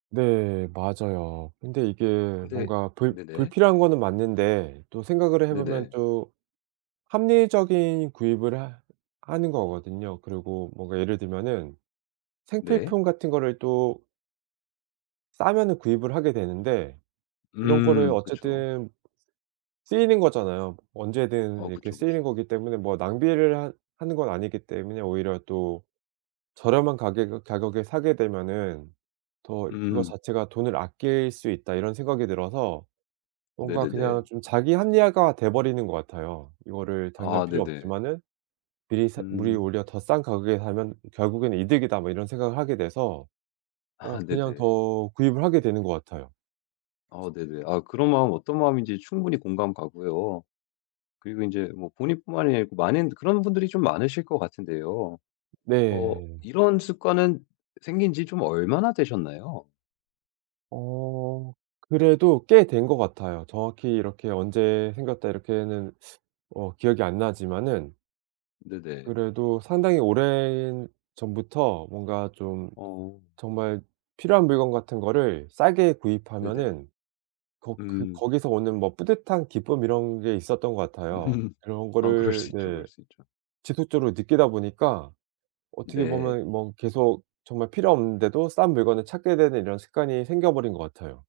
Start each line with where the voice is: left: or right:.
right: 네, 맞아요. 근데 이게
left: 근데
right: 뭔가 불
left: 네네.
right: 불필요한 거는 맞는데 또 생각을 해보면
left: 네네.
right: 또 합리적인 구입을 하 하는 거거든요. 그리고 뭔가 예를 들면은
left: 네.
right: 생필품 같은 거를 또 싸면은 구입을 하게 되는데, 이런 거를
left: 음, 그쵸.
right: 어쨌든 쓰이는 거잖아요. 언제든
left: 어
right: 이렇게
left: 그쵸,
right: 쓰이는
left: 그쵸.
right: 거기 때문에 뭐 낭비를 하 하는 건 아니기 때문에 오히려 또 저렴한 가격에 가격에 사게 되면은 더 그거
left: 음.
right: 자체가 '돈을 아낄 수 있다.' 이런 생각이 들어서 뭔가
left: 네네네.
right: 그냥 좀 자기 합리화가 돼버리는 것 같아요. 이거를 당장
left: 아
right: 필요
left: 네네.
right: 없지만은 미리 사 '물이
left: 음.
right: 오히려 더 싼 가격에 사면 결국엔 이득이다.' 뭐 이런 생각을 하게 돼서
left: 아
right: 어 그냥
left: 네네.
right: 더 구입을 하게 되는 것 같아요.
left: 아 네네 아 그런 마음은 어떤 마음인지 충분히 공감 가고요. 그리고 인제 뭐 본인뿐만이 아니고 많은 그런 분들이 좀 많으실 것 같은데요. 어
right: 네.
left: 이런 습관은 생긴 지 좀 얼마나 되셨나요?
right: 어 그래도 꽤 된 것 같아요. 정확히 이렇게 언제 생겼다 이렇게는 어 기억이 안 나지만은
left: 네네.
right: 그래도 상당히 오래전부터 뭔가 좀
left: 어.
right: 정말 필요한 물건 같은 거를 싸게
left: 네네
right: 구입하면은 걷 그
left: 음.
right: 거기서 오는 뭐 뿌듯한 기쁨 이런 게 있었던 것 같아요.
left: 음.
right: 그런
left: 아 그럴 수
right: 거를
left: 있죠,
right: 네
left: 그럴 수 있죠.
right: 지속적으로 느끼다 보니까 어떻게
left: 네.
right: 보면 뭐 계속 정말 필요 없는데도 싼 물건을 찾게 되는 이런 습관이 생겨버린 것 같아요.